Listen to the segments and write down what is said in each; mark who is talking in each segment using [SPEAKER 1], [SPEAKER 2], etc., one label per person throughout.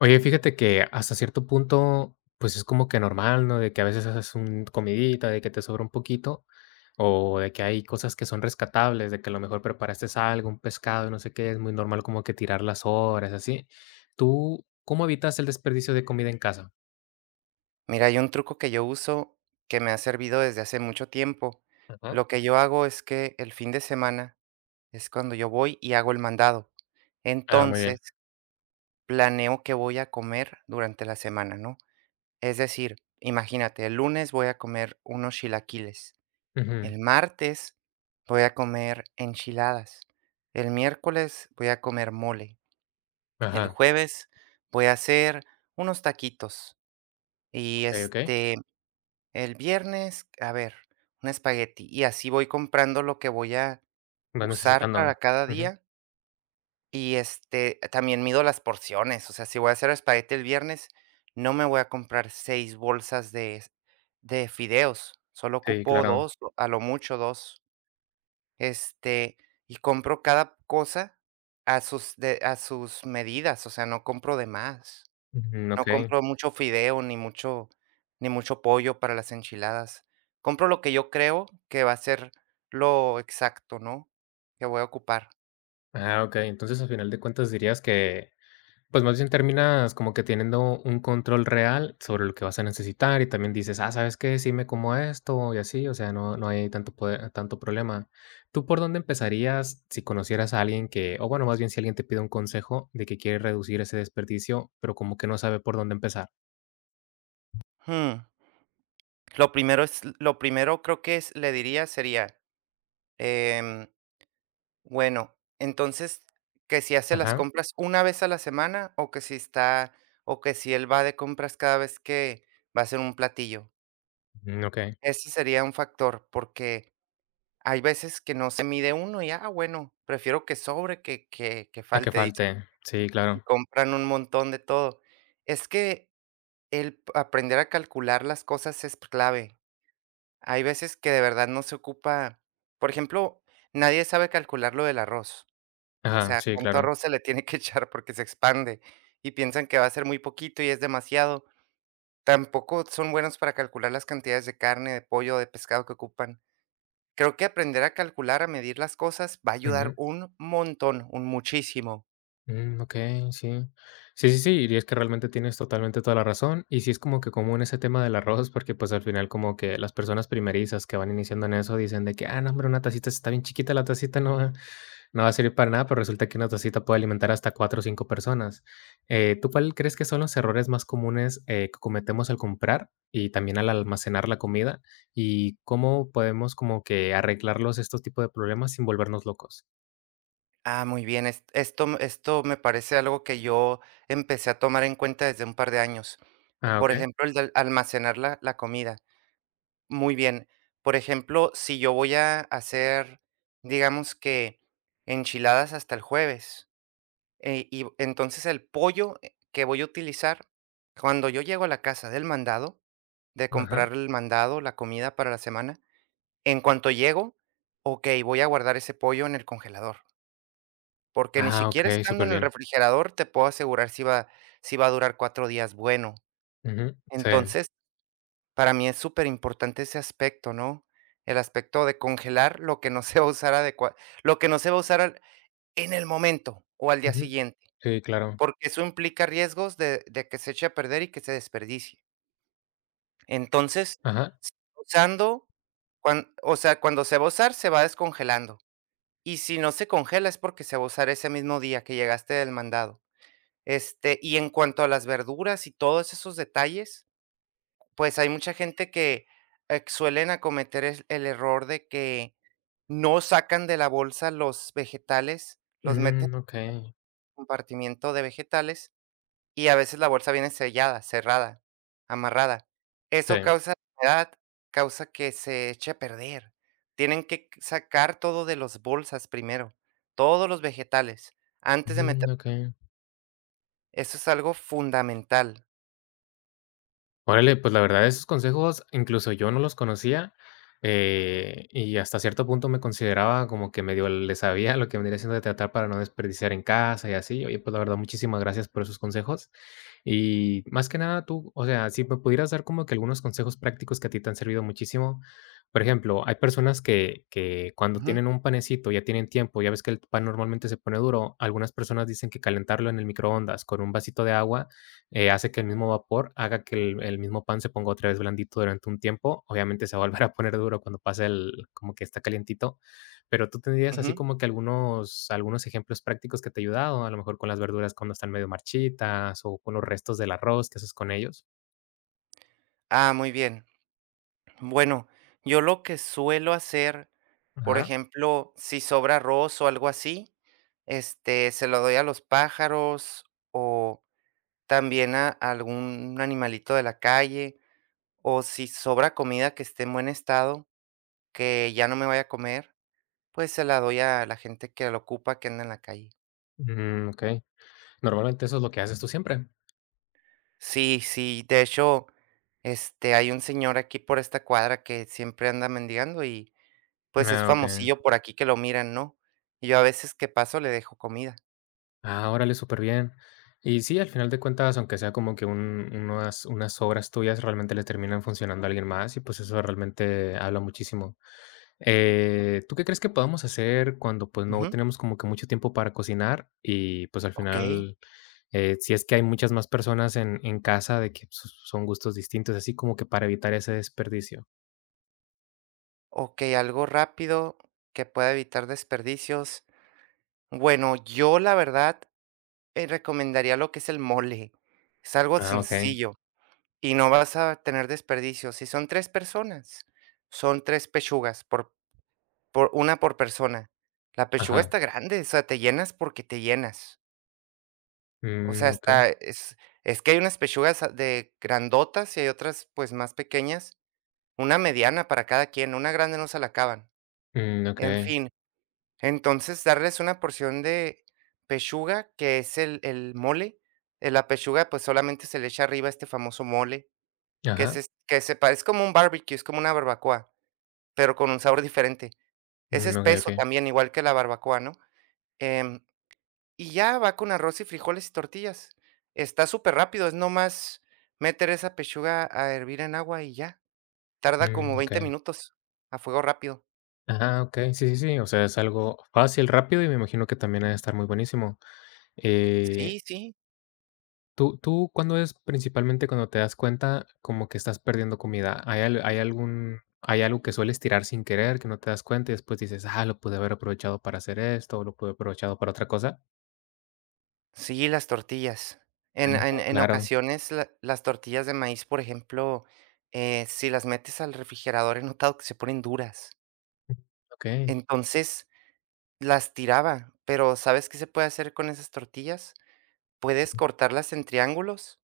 [SPEAKER 1] Oye, fíjate que hasta cierto punto, pues es como que normal, ¿no? De que a veces haces un comidita, de que te sobra un poquito, o de que hay cosas que son rescatables, de que a lo mejor preparaste algo, un pescado, no sé qué, es muy normal como que tirar las horas, así. ¿Tú cómo evitas el desperdicio de comida en casa?
[SPEAKER 2] Mira, hay un truco que yo uso que me ha servido desde hace mucho tiempo.
[SPEAKER 1] Ajá.
[SPEAKER 2] Lo que yo hago es que el fin de semana es cuando yo voy y hago el mandado.
[SPEAKER 1] Ah, muy
[SPEAKER 2] Entonces,
[SPEAKER 1] bien.
[SPEAKER 2] planeo qué voy a comer durante la semana, ¿no? Es decir, imagínate, el lunes voy a comer unos chilaquiles,
[SPEAKER 1] Ujú.
[SPEAKER 2] el martes voy a comer enchiladas, el miércoles voy a comer mole, el
[SPEAKER 1] Ajá.
[SPEAKER 2] jueves voy a hacer unos taquitos y
[SPEAKER 1] Okey, okey.
[SPEAKER 2] el viernes, a ver, un espagueti, y así voy comprando lo que voy a
[SPEAKER 1] Vas
[SPEAKER 2] usar
[SPEAKER 1] necesitando.
[SPEAKER 2] para cada
[SPEAKER 1] Ujú.
[SPEAKER 2] día, y, también mido las porciones. O sea, si voy a hacer espagueti el viernes, no me voy a comprar 6 bolsas de fideos, solo
[SPEAKER 1] Sí,
[SPEAKER 2] ocupo
[SPEAKER 1] claro.
[SPEAKER 2] 2, a lo mucho dos. este, y compro cada cosa a sus medidas, o sea, no compro de más.
[SPEAKER 1] Ujú,
[SPEAKER 2] No
[SPEAKER 1] okey.
[SPEAKER 2] compro mucho fideo, ni mucho pollo para las enchiladas. Compro lo que yo creo que va a ser lo exacto, ¿no?, que voy a ocupar.
[SPEAKER 1] Ah, okey. Entonces, al final de cuentas dirías que. Pues, más bien terminas como que teniendo un control real sobre lo que vas a necesitar, y también dices: "Ah, ¿sabes qué? Sí me como esto", y así, o sea, no hay tanto problema. ¿Tú por dónde empezarías si conocieras a alguien que, o bueno, más bien si alguien te pide un consejo de que quiere reducir ese desperdicio, pero como que no sabe por dónde empezar?
[SPEAKER 2] Mm, lo primero es lo primero creo que es le diría sería, em, bueno, entonces, que si hace las
[SPEAKER 1] Ajá.
[SPEAKER 2] compras una vez a la semana, o que si está o que si él va de compras cada vez que va a hacer un platillo.
[SPEAKER 1] Mm, okey.
[SPEAKER 2] Ese sería un factor, porque hay veces que no se mide uno y, ah, bueno, prefiero que sobre que
[SPEAKER 1] A que
[SPEAKER 2] falte,
[SPEAKER 1] falte.
[SPEAKER 2] dicen,
[SPEAKER 1] Sí, claro.
[SPEAKER 2] y compran un montón de todo. Es que aprender a calcular las cosas es clave. Hay veces que de verdad no se ocupa, por ejemplo, nadie sabe calcular lo del arroz, o
[SPEAKER 1] Ajá,
[SPEAKER 2] sea,
[SPEAKER 1] sí,
[SPEAKER 2] cuánto
[SPEAKER 1] claro.
[SPEAKER 2] arroz se le tiene que echar porque se expande y piensan que va a ser muy poquito y es demasiado. Tampoco son buenos para calcular las cantidades de carne, de pollo, de pescado que ocupan. Creo que aprender a calcular, a medir las cosas, va a ayudar un montón, un muchísimo.
[SPEAKER 1] Mm, okey, sí. Sí, sí, sí, y es que realmente tienes totalmente toda la razón, y sí es como que común ese tema del arroz, porque, pues, al final como que las personas primerizas que van iniciando en eso dicen de que: "Ah, no, hombre, una tacita está bien chiquita, la tacita no va no va a servir para nada", pero resulta que una tacita puede alimentar hasta 4 o 5 personas. ¿Tú cuál crees que son los errores más comunes, que cometemos al comprar y también al almacenar la comida? ¿Y cómo podemos como que arreglarlos estos tipos de problemas sin volvernos locos?
[SPEAKER 2] Ah, muy bien, esto me parece algo que yo empecé a tomar en cuenta desde un par de años.
[SPEAKER 1] Ah,
[SPEAKER 2] Por
[SPEAKER 1] okey.
[SPEAKER 2] ejemplo, el de almacenar la comida. Muy bien. Por ejemplo, si yo voy a hacer, digamos que enchiladas hasta el jueves, y entonces el pollo que voy a utilizar, cuando yo llego a la casa del mandado, de
[SPEAKER 1] Ajá.
[SPEAKER 2] comprar el mandado, la comida para la semana. En cuanto llego, okey, voy a guardar ese pollo en el congelador, porque ni
[SPEAKER 1] Ah, ok,
[SPEAKER 2] siquiera estando
[SPEAKER 1] súper
[SPEAKER 2] en el
[SPEAKER 1] bien.
[SPEAKER 2] refrigerador te puedo asegurar si va a durar 4 días bueno.
[SPEAKER 1] Ujú, sí,
[SPEAKER 2] Entonces, para mí es súper importante ese aspecto, ¿no? El aspecto de congelar lo que no se va a usar al en el momento o al día
[SPEAKER 1] ujú.
[SPEAKER 2] siguiente,
[SPEAKER 1] Sí, claro.
[SPEAKER 2] porque eso implica riesgos de que se eche a perder y que se desperdicie. Entonces,
[SPEAKER 1] Ajá.
[SPEAKER 2] se va usando, cuan o sea, cuando se va a usar, se va descongelando. Y si no se congela es porque se va a usar ese mismo día que llegaste del mandado. Y en cuanto a las verduras y todos esos detalles, pues hay mucha gente que suelen acometer el error de que no sacan de la bolsa los vegetales, los meten
[SPEAKER 1] Mm,
[SPEAKER 2] en
[SPEAKER 1] okey.
[SPEAKER 2] el compartimiento de vegetales y a veces la bolsa viene sellada, cerrada, amarrada. Eso
[SPEAKER 1] Sí.
[SPEAKER 2] causa humedad, causa que se eche a perder. Tienen que sacar todo de las bolsas primero, todos los vegetales, antes de
[SPEAKER 1] Mm,
[SPEAKER 2] meter.
[SPEAKER 1] okey.
[SPEAKER 2] Eso es algo fundamental.
[SPEAKER 1] Órale, pues la verdad esos consejos incluso yo no los conocía, y hasta cierto punto me consideraba como que medio le sabía lo que vendría siendo de tratar para no desperdiciar en casa y así. Oye, pues la verdad muchísimas gracias por esos consejos. Y más que nada tú, o sea, si me pudieras dar como que algunos consejos prácticos que a ti te han servido muchísimo. Por ejemplo, hay personas que cuando
[SPEAKER 2] Ujú,
[SPEAKER 1] tienen un panecito, ya tienen tiempo, ya ves que el pan normalmente se pone duro, algunas personas dicen que calentarlo en el microondas con un vasito de agua hace que el mismo vapor haga que el mismo pan se ponga otra vez blandito durante un tiempo. Obviamente, se va a volver a poner duro cuando pase el como que está calientito, pero, ¿tú tendrías así
[SPEAKER 2] ujú.
[SPEAKER 1] como que algunos ejemplos prácticos que te ha ayudado? A lo mejor con las verduras cuando están medio marchitas, o con los restos del arroz, ¿qué haces con ellos?
[SPEAKER 2] Ah, muy bien. Bueno, yo lo que suelo hacer, por
[SPEAKER 1] Ajá.
[SPEAKER 2] ejemplo, si sobra arroz o algo así, se lo doy a los pájaros o también a algún animalito de la calle. O si sobra comida que esté en buen estado, que ya no me vaya a comer, pues se la doy a la gente que la ocupa, que anda en la calle.
[SPEAKER 1] Mm, okey. Normalmente, ¿eso es lo que haces tú siempre?
[SPEAKER 2] Sí, sí, de hecho, hay un señor aquí por esta cuadra que siempre anda mendigando y pues es
[SPEAKER 1] Ah, okey.
[SPEAKER 2] famosillo por aquí que lo miran, ¿no? Y yo a veces que paso le dejo comida.
[SPEAKER 1] Ah, órale, súper bien. Y sí, al final de cuentas, aunque sea como que un unas unas obras tuyas realmente le terminan funcionando a alguien más y, pues, eso realmente habla muchísimo. ¿Tú qué crees que podamos hacer cuando, pues, no
[SPEAKER 2] Ujú,
[SPEAKER 1] tenemos como que mucho tiempo para cocinar? Y, pues, al
[SPEAKER 2] okey,
[SPEAKER 1] final, si es que hay muchas más personas en casa de que son gustos distintos, así como que para evitar ese desperdicio.
[SPEAKER 2] okey, algo rápido que pueda evitar desperdicios. Bueno, yo la verdad, recomendaría lo que es el mole. Es algo
[SPEAKER 1] Ah, okey.
[SPEAKER 2] sencillo y no vas a tener desperdicio. Si son 3 personas, son 3 pechugas por una por persona. La pechuga
[SPEAKER 1] Ajá.
[SPEAKER 2] está grande, o sea, te llenas porque te llenas. O sea,
[SPEAKER 1] Mm, okey.
[SPEAKER 2] está es que hay unas pechugas a de grandotas y hay otras, pues, más pequeñas, una mediana para cada quien, una grande no se la acaban.
[SPEAKER 1] Mm,
[SPEAKER 2] En
[SPEAKER 1] okey.
[SPEAKER 2] fin. Entonces, darles una porción de pechuga, que es el mole, la pechuga, pues, solamente se le echa arriba este famoso mole, que
[SPEAKER 1] Ajá.
[SPEAKER 2] es que se parece como un barbecue, es como una barbacoa, pero con un sabor diferente. Es
[SPEAKER 1] Mm, okey,
[SPEAKER 2] espeso
[SPEAKER 1] okey.
[SPEAKER 2] también, igual que la barbacoa, ¿no? Em, y ya va con arroz y frijoles y tortillas. Está súper rápido, es nomás meter esa pechuga a hervir en agua y ya. Tarda
[SPEAKER 1] Mm,
[SPEAKER 2] como 20
[SPEAKER 1] okey.
[SPEAKER 2] minutos a fuego rápido.
[SPEAKER 1] Ah, okey. Sí, sí, sí. O sea, es algo fácil, rápido y me imagino que también ha de estar muy buenísimo. Eh,
[SPEAKER 2] Sí, sí.
[SPEAKER 1] ¿tú cuándo es principalmente cuando te das cuenta como que estás perdiendo comida? ¿Hay al hay algún hay algo que sueles tirar sin querer, que no te das cuenta y después dices: "Ah, lo pude haber aprovechado para hacer esto, o lo pude haber aprovechado para otra cosa"?
[SPEAKER 2] Sí, las tortillas.
[SPEAKER 1] Ah,
[SPEAKER 2] En
[SPEAKER 1] claro.
[SPEAKER 2] ocasiones, la las tortillas de maíz, por ejemplo, si las metes al refrigerador, he notado que se ponen duras.
[SPEAKER 1] Okey.
[SPEAKER 2] Entonces, las tiraba, pero, ¿sabes qué se puede hacer con esas tortillas? Puedes cortarlas en triángulos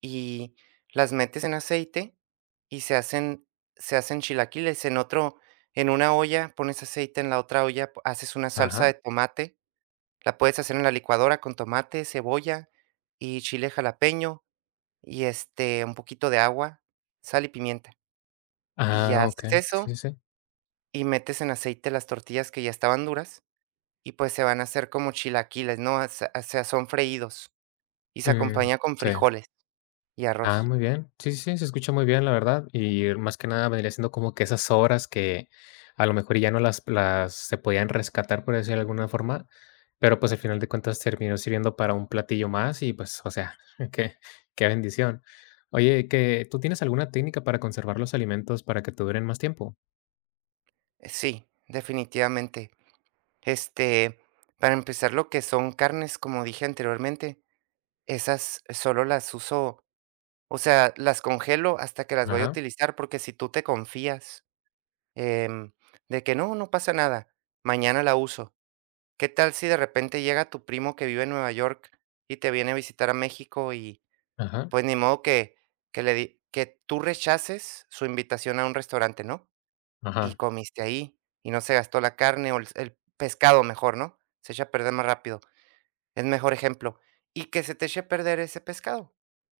[SPEAKER 2] y las metes en aceite y se hacen chilaquiles. En una olla pones aceite, en la otra olla p haces una salsa
[SPEAKER 1] Ajá.
[SPEAKER 2] de tomate, la puedes hacer en la licuadora con tomate, cebolla y chile jalapeño. Y, un poquito de agua, sal y pimienta. Y
[SPEAKER 1] Ah,
[SPEAKER 2] ya haces
[SPEAKER 1] okey.
[SPEAKER 2] eso
[SPEAKER 1] Sí, sí, sí.
[SPEAKER 2] y metes en aceite las tortillas que ya estaban duras y, pues, se van a hacer como chilaquiles, ¿no? O sea, son freídos y se
[SPEAKER 1] Mm,
[SPEAKER 2] acompaña con
[SPEAKER 1] sí.
[SPEAKER 2] frijoles y
[SPEAKER 1] Ah,
[SPEAKER 2] arroz.
[SPEAKER 1] muy bien. Sí, sí, sí, se escucha muy bien, la verdad. Y más que nada vendría siendo como que esas horas que a lo mejor ya no las, las se podían rescatar, por decirlo de alguna forma, pero pues al final de cuentas terminó sirviendo para un platillo más y pues, o sea, qué, qué bendición. Oye, que ¿tú tienes alguna técnica para conservar los alimentos para que te duren más tiempo?
[SPEAKER 2] Sí, definitivamente. Este, para empezar, lo que son carnes, como dije anteriormente, esas solo las uso, o sea, las congelo hasta que las voy a
[SPEAKER 1] Ajá,
[SPEAKER 2] utilizar, porque si tú te confías, em, de que: "No, no pasa nada, mañana la uso". ¿Qué tal si de repente llega tu primo que vive en Nueva York y te viene a visitar a México y
[SPEAKER 1] ajá,
[SPEAKER 2] pues ni modo que, que tú rechaces su invitación a un restaurante, ¿no? Y
[SPEAKER 1] ajá.
[SPEAKER 2] comiste ahí y no se gastó la carne o el pescado mejor, ¿no? Se echa a perder más rápido. Es mejor ejemplo. Y que se te eche a perder ese pescado.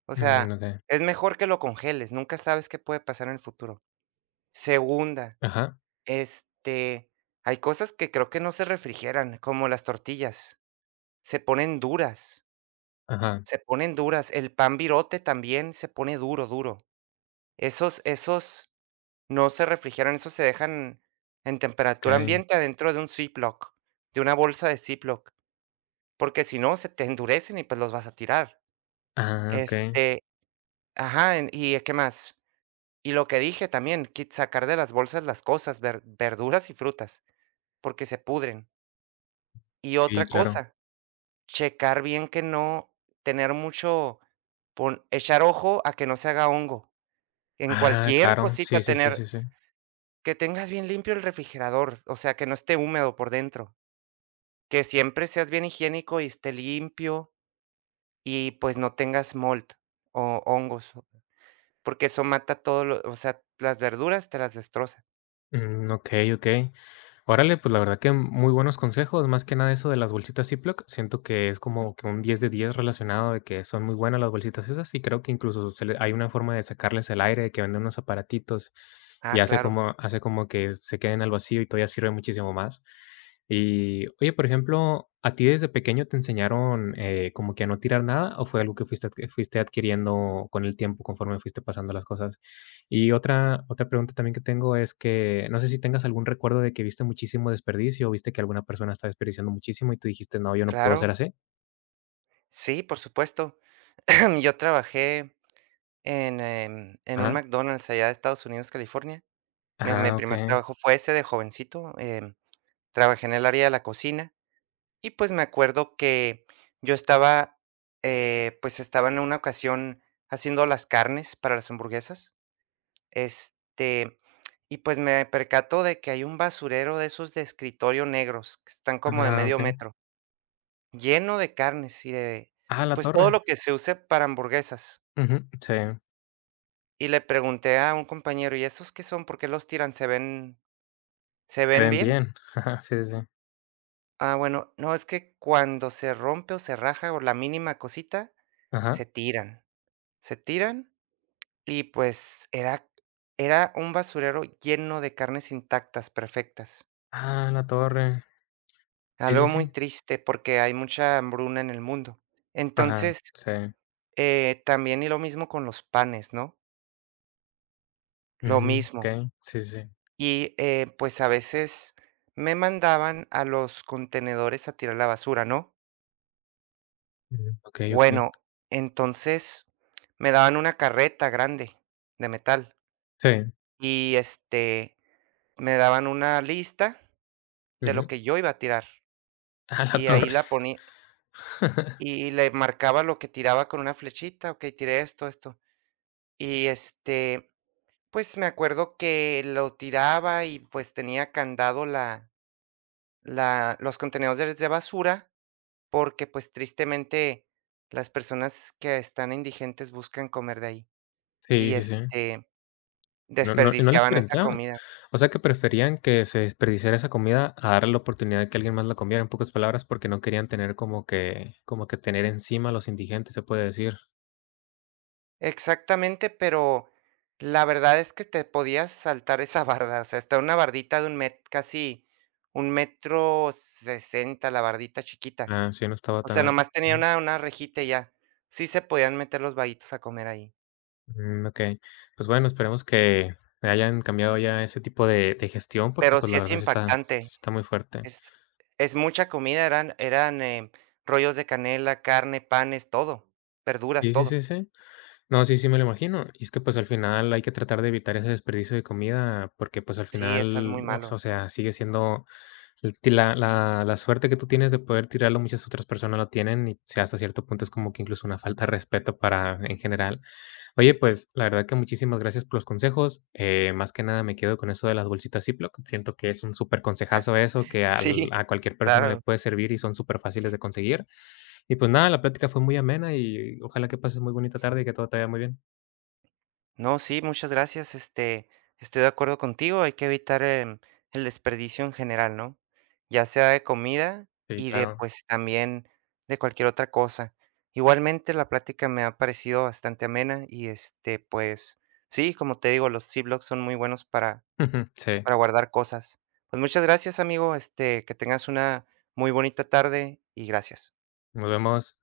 [SPEAKER 2] O
[SPEAKER 1] Mm,
[SPEAKER 2] sea,
[SPEAKER 1] ok.
[SPEAKER 2] es mejor que lo congeles. Nunca sabes qué puede pasar en el futuro. Segunda,
[SPEAKER 1] Ajá,
[SPEAKER 2] este, hay cosas que creo que no se refrigeran, como las tortillas. Se ponen duras,
[SPEAKER 1] ajá,
[SPEAKER 2] se ponen duras. El pan virote también se pone duro, duro. Esos no se refrigeran, esos se dejan en temperatura
[SPEAKER 1] ok.
[SPEAKER 2] ambiente adentro de un Ziploc, de una bolsa de Ziploc, porque si no, se te endurecen y, pues, los vas a tirar.
[SPEAKER 1] Ah, ok.
[SPEAKER 2] Este ajá, en ¿Y qué más? Y lo que dije también, quit sacar de las bolsas las cosas, verduras y frutas, porque se pudren. Y
[SPEAKER 1] Sí,
[SPEAKER 2] otra
[SPEAKER 1] claro.
[SPEAKER 2] cosa, checar bien que no tener mucho pon echar ojo a que no se haga hongo. En
[SPEAKER 1] Ah,
[SPEAKER 2] cualquier
[SPEAKER 1] claro.
[SPEAKER 2] cosita
[SPEAKER 1] Sí, sí, sí, sí,
[SPEAKER 2] tener
[SPEAKER 1] sí.
[SPEAKER 2] que tengas bien limpio el refrigerador, o sea, que no esté húmedo por dentro, que siempre seas bien higiénico y esté limpio y, pues, no tengas mold o hongos, porque eso mata todo lo o sea, las verduras te las destroza.
[SPEAKER 1] Mm, okey, okey. Órale, pues, la verdad que muy buenos consejos, más que nada eso de las bolsitas Ziploc, siento que es como que un 10 de 10 relacionado de que son muy buenas las bolsitas esas, y creo que incluso se le hay una forma de sacarles el aire, que venden unos aparatitos,
[SPEAKER 2] Ah,
[SPEAKER 1] y hace
[SPEAKER 2] claro,
[SPEAKER 1] como hace como que se queden al vacío y todavía sirve muchísimo más. Y, oye, por ejemplo, ¿a ti desde pequeño te enseñaron, como que a no tirar nada, o fue algo que fuiste adquiriendo con el tiempo conforme fuiste pasando las cosas? Y otra pregunta también que tengo es que no sé si tengas algún recuerdo de que viste muchísimo desperdicio o viste que alguna persona está desperdiciando muchísimo y tú dijiste, no, yo no puedo
[SPEAKER 2] claro.
[SPEAKER 1] ser así.
[SPEAKER 2] Sí, por supuesto. Yo trabajé en, en un
[SPEAKER 1] Ajá.
[SPEAKER 2] McDonald's allá de Estados Unidos, California. Mi
[SPEAKER 1] Ah,
[SPEAKER 2] primer
[SPEAKER 1] okey.
[SPEAKER 2] trabajo fue ese de jovencito. Trabajé en el área de la cocina y, pues, me acuerdo que yo estaba, pues, estaba en una ocasión haciendo las carnes para las hamburguesas, este, y, pues, me percató de que hay un basurero de esos de escritorio negros, que están como de
[SPEAKER 1] Ah,
[SPEAKER 2] medio
[SPEAKER 1] okey.
[SPEAKER 2] metro, lleno de carnes y de,
[SPEAKER 1] Ah, la
[SPEAKER 2] pues, todo
[SPEAKER 1] torre.
[SPEAKER 2] lo que se use para hamburguesas.
[SPEAKER 1] Ujú. Sí,
[SPEAKER 2] Y le pregunté a un compañero: "¿Y esos qué son? ¿Por qué los tiran? ¿Se
[SPEAKER 1] se
[SPEAKER 2] ven
[SPEAKER 1] ven
[SPEAKER 2] bien?".
[SPEAKER 1] bien. Ajá, sí, sí, sí.
[SPEAKER 2] Ah, bueno, no, es que cuando se rompe o se raja o la mínima cosita,
[SPEAKER 1] Ajá.
[SPEAKER 2] se tiran, se tiran y pues era un basurero lleno de carnes intactas, perfectas.
[SPEAKER 1] Ah, la torre. Sí,
[SPEAKER 2] Algo
[SPEAKER 1] sí,
[SPEAKER 2] muy
[SPEAKER 1] sí.
[SPEAKER 2] triste porque hay mucha hambruna en el mundo.
[SPEAKER 1] Ajá,
[SPEAKER 2] Entonces,
[SPEAKER 1] sí.
[SPEAKER 2] también y lo mismo con los panes, ¿no? Lo
[SPEAKER 1] Mm,
[SPEAKER 2] mismo.
[SPEAKER 1] okey. Sí, sí, sí.
[SPEAKER 2] Y pues a veces me mandaban a los contenedores a tirar la basura, ¿no?
[SPEAKER 1] Mm, okey,
[SPEAKER 2] Bueno, entonces me daban una carreta grande de metal
[SPEAKER 1] sí.
[SPEAKER 2] y, me daban una lista de lo
[SPEAKER 1] Ujú.
[SPEAKER 2] que yo iba a tirar
[SPEAKER 1] Ah, la
[SPEAKER 2] y ahí
[SPEAKER 1] torre.
[SPEAKER 2] la poní y le marcaba lo que tiraba con una flechita, okey, tiré esto, esto. Y, pues, me acuerdo que lo tiraba y, pues, tenía candado la los contenedores de basura porque, pues, tristemente las personas que están indigentes buscan comer de ahí.
[SPEAKER 1] Sí,
[SPEAKER 2] Y,
[SPEAKER 1] sí, sí.
[SPEAKER 2] este
[SPEAKER 1] No y no les
[SPEAKER 2] Desperdiciaban esa
[SPEAKER 1] planteaban.
[SPEAKER 2] comida.
[SPEAKER 1] O sea, que preferían que se desperdiciara esa comida a darle la oportunidad de que alguien más la comiera, en pocas palabras, porque no querían tener como que tener encima a los indigentes, se puede decir.
[SPEAKER 2] Exactamente, pero la verdad es que te podías saltar esa barda, o sea, está una bardita de un met casi 1.60 metros, la bardita chiquita.
[SPEAKER 1] Ah, sí, no estaba
[SPEAKER 2] O
[SPEAKER 1] tan
[SPEAKER 2] sea,
[SPEAKER 1] alto.
[SPEAKER 2] nomás tenía
[SPEAKER 1] Ujú.
[SPEAKER 2] una rejita y ya. Sí se podían meter los vaguitos a comer ahí,
[SPEAKER 1] Mm, okey. Pues bueno, esperemos que hayan cambiado ya ese tipo de gestión, porque,
[SPEAKER 2] pero
[SPEAKER 1] pues,
[SPEAKER 2] sí
[SPEAKER 1] la
[SPEAKER 2] es
[SPEAKER 1] verdad sí está
[SPEAKER 2] impactante,
[SPEAKER 1] sí está muy fuerte.
[SPEAKER 2] es es mucha comida, eran, rollos de canela, carne, panes, todo, verduras,
[SPEAKER 1] Sí, sí,
[SPEAKER 2] todo.
[SPEAKER 1] sí, sí. No, sí, sí me lo imagino. Y es que, pues, al final hay que tratar de evitar ese desperdicio de comida porque, pues, al
[SPEAKER 2] Sí, es al muy
[SPEAKER 1] final, o
[SPEAKER 2] malo.
[SPEAKER 1] o sea, sigue siendo El ti la la la suerte que tú tienes de poder tirarlo, muchas otras personas no tienen, y sí, hasta cierto punto es como que incluso una falta de respeto para en general. Oye, pues, la verdad que muchísimas gracias por los consejos, más que nada me quedo con eso de las bolsitas Ziploc, siento que es un súper consejazo eso, que
[SPEAKER 2] Sí,
[SPEAKER 1] al a cualquier persona le
[SPEAKER 2] claro.
[SPEAKER 1] puede servir y son súper fáciles de conseguir. Y pues nada, la plática fue muy amena y ojalá que pases muy bonita tarde y que todo te vaya muy bien.
[SPEAKER 2] No, sí, muchas gracias. Estoy de acuerdo contigo, hay que evitar el desperdicio en general, ¿no? Ya sea de comida
[SPEAKER 1] Sí,
[SPEAKER 2] y de,
[SPEAKER 1] claro.
[SPEAKER 2] pues, también de cualquier otra cosa. Igualmente, la plática me ha parecido bastante amena y, pues, sí, como te digo, los Ziplocs son muy buenos para, pues,
[SPEAKER 1] Sí,
[SPEAKER 2] para guardar cosas. Pues muchas gracias, amigo. Que tengas una muy bonita tarde y gracias.
[SPEAKER 1] nos vemos.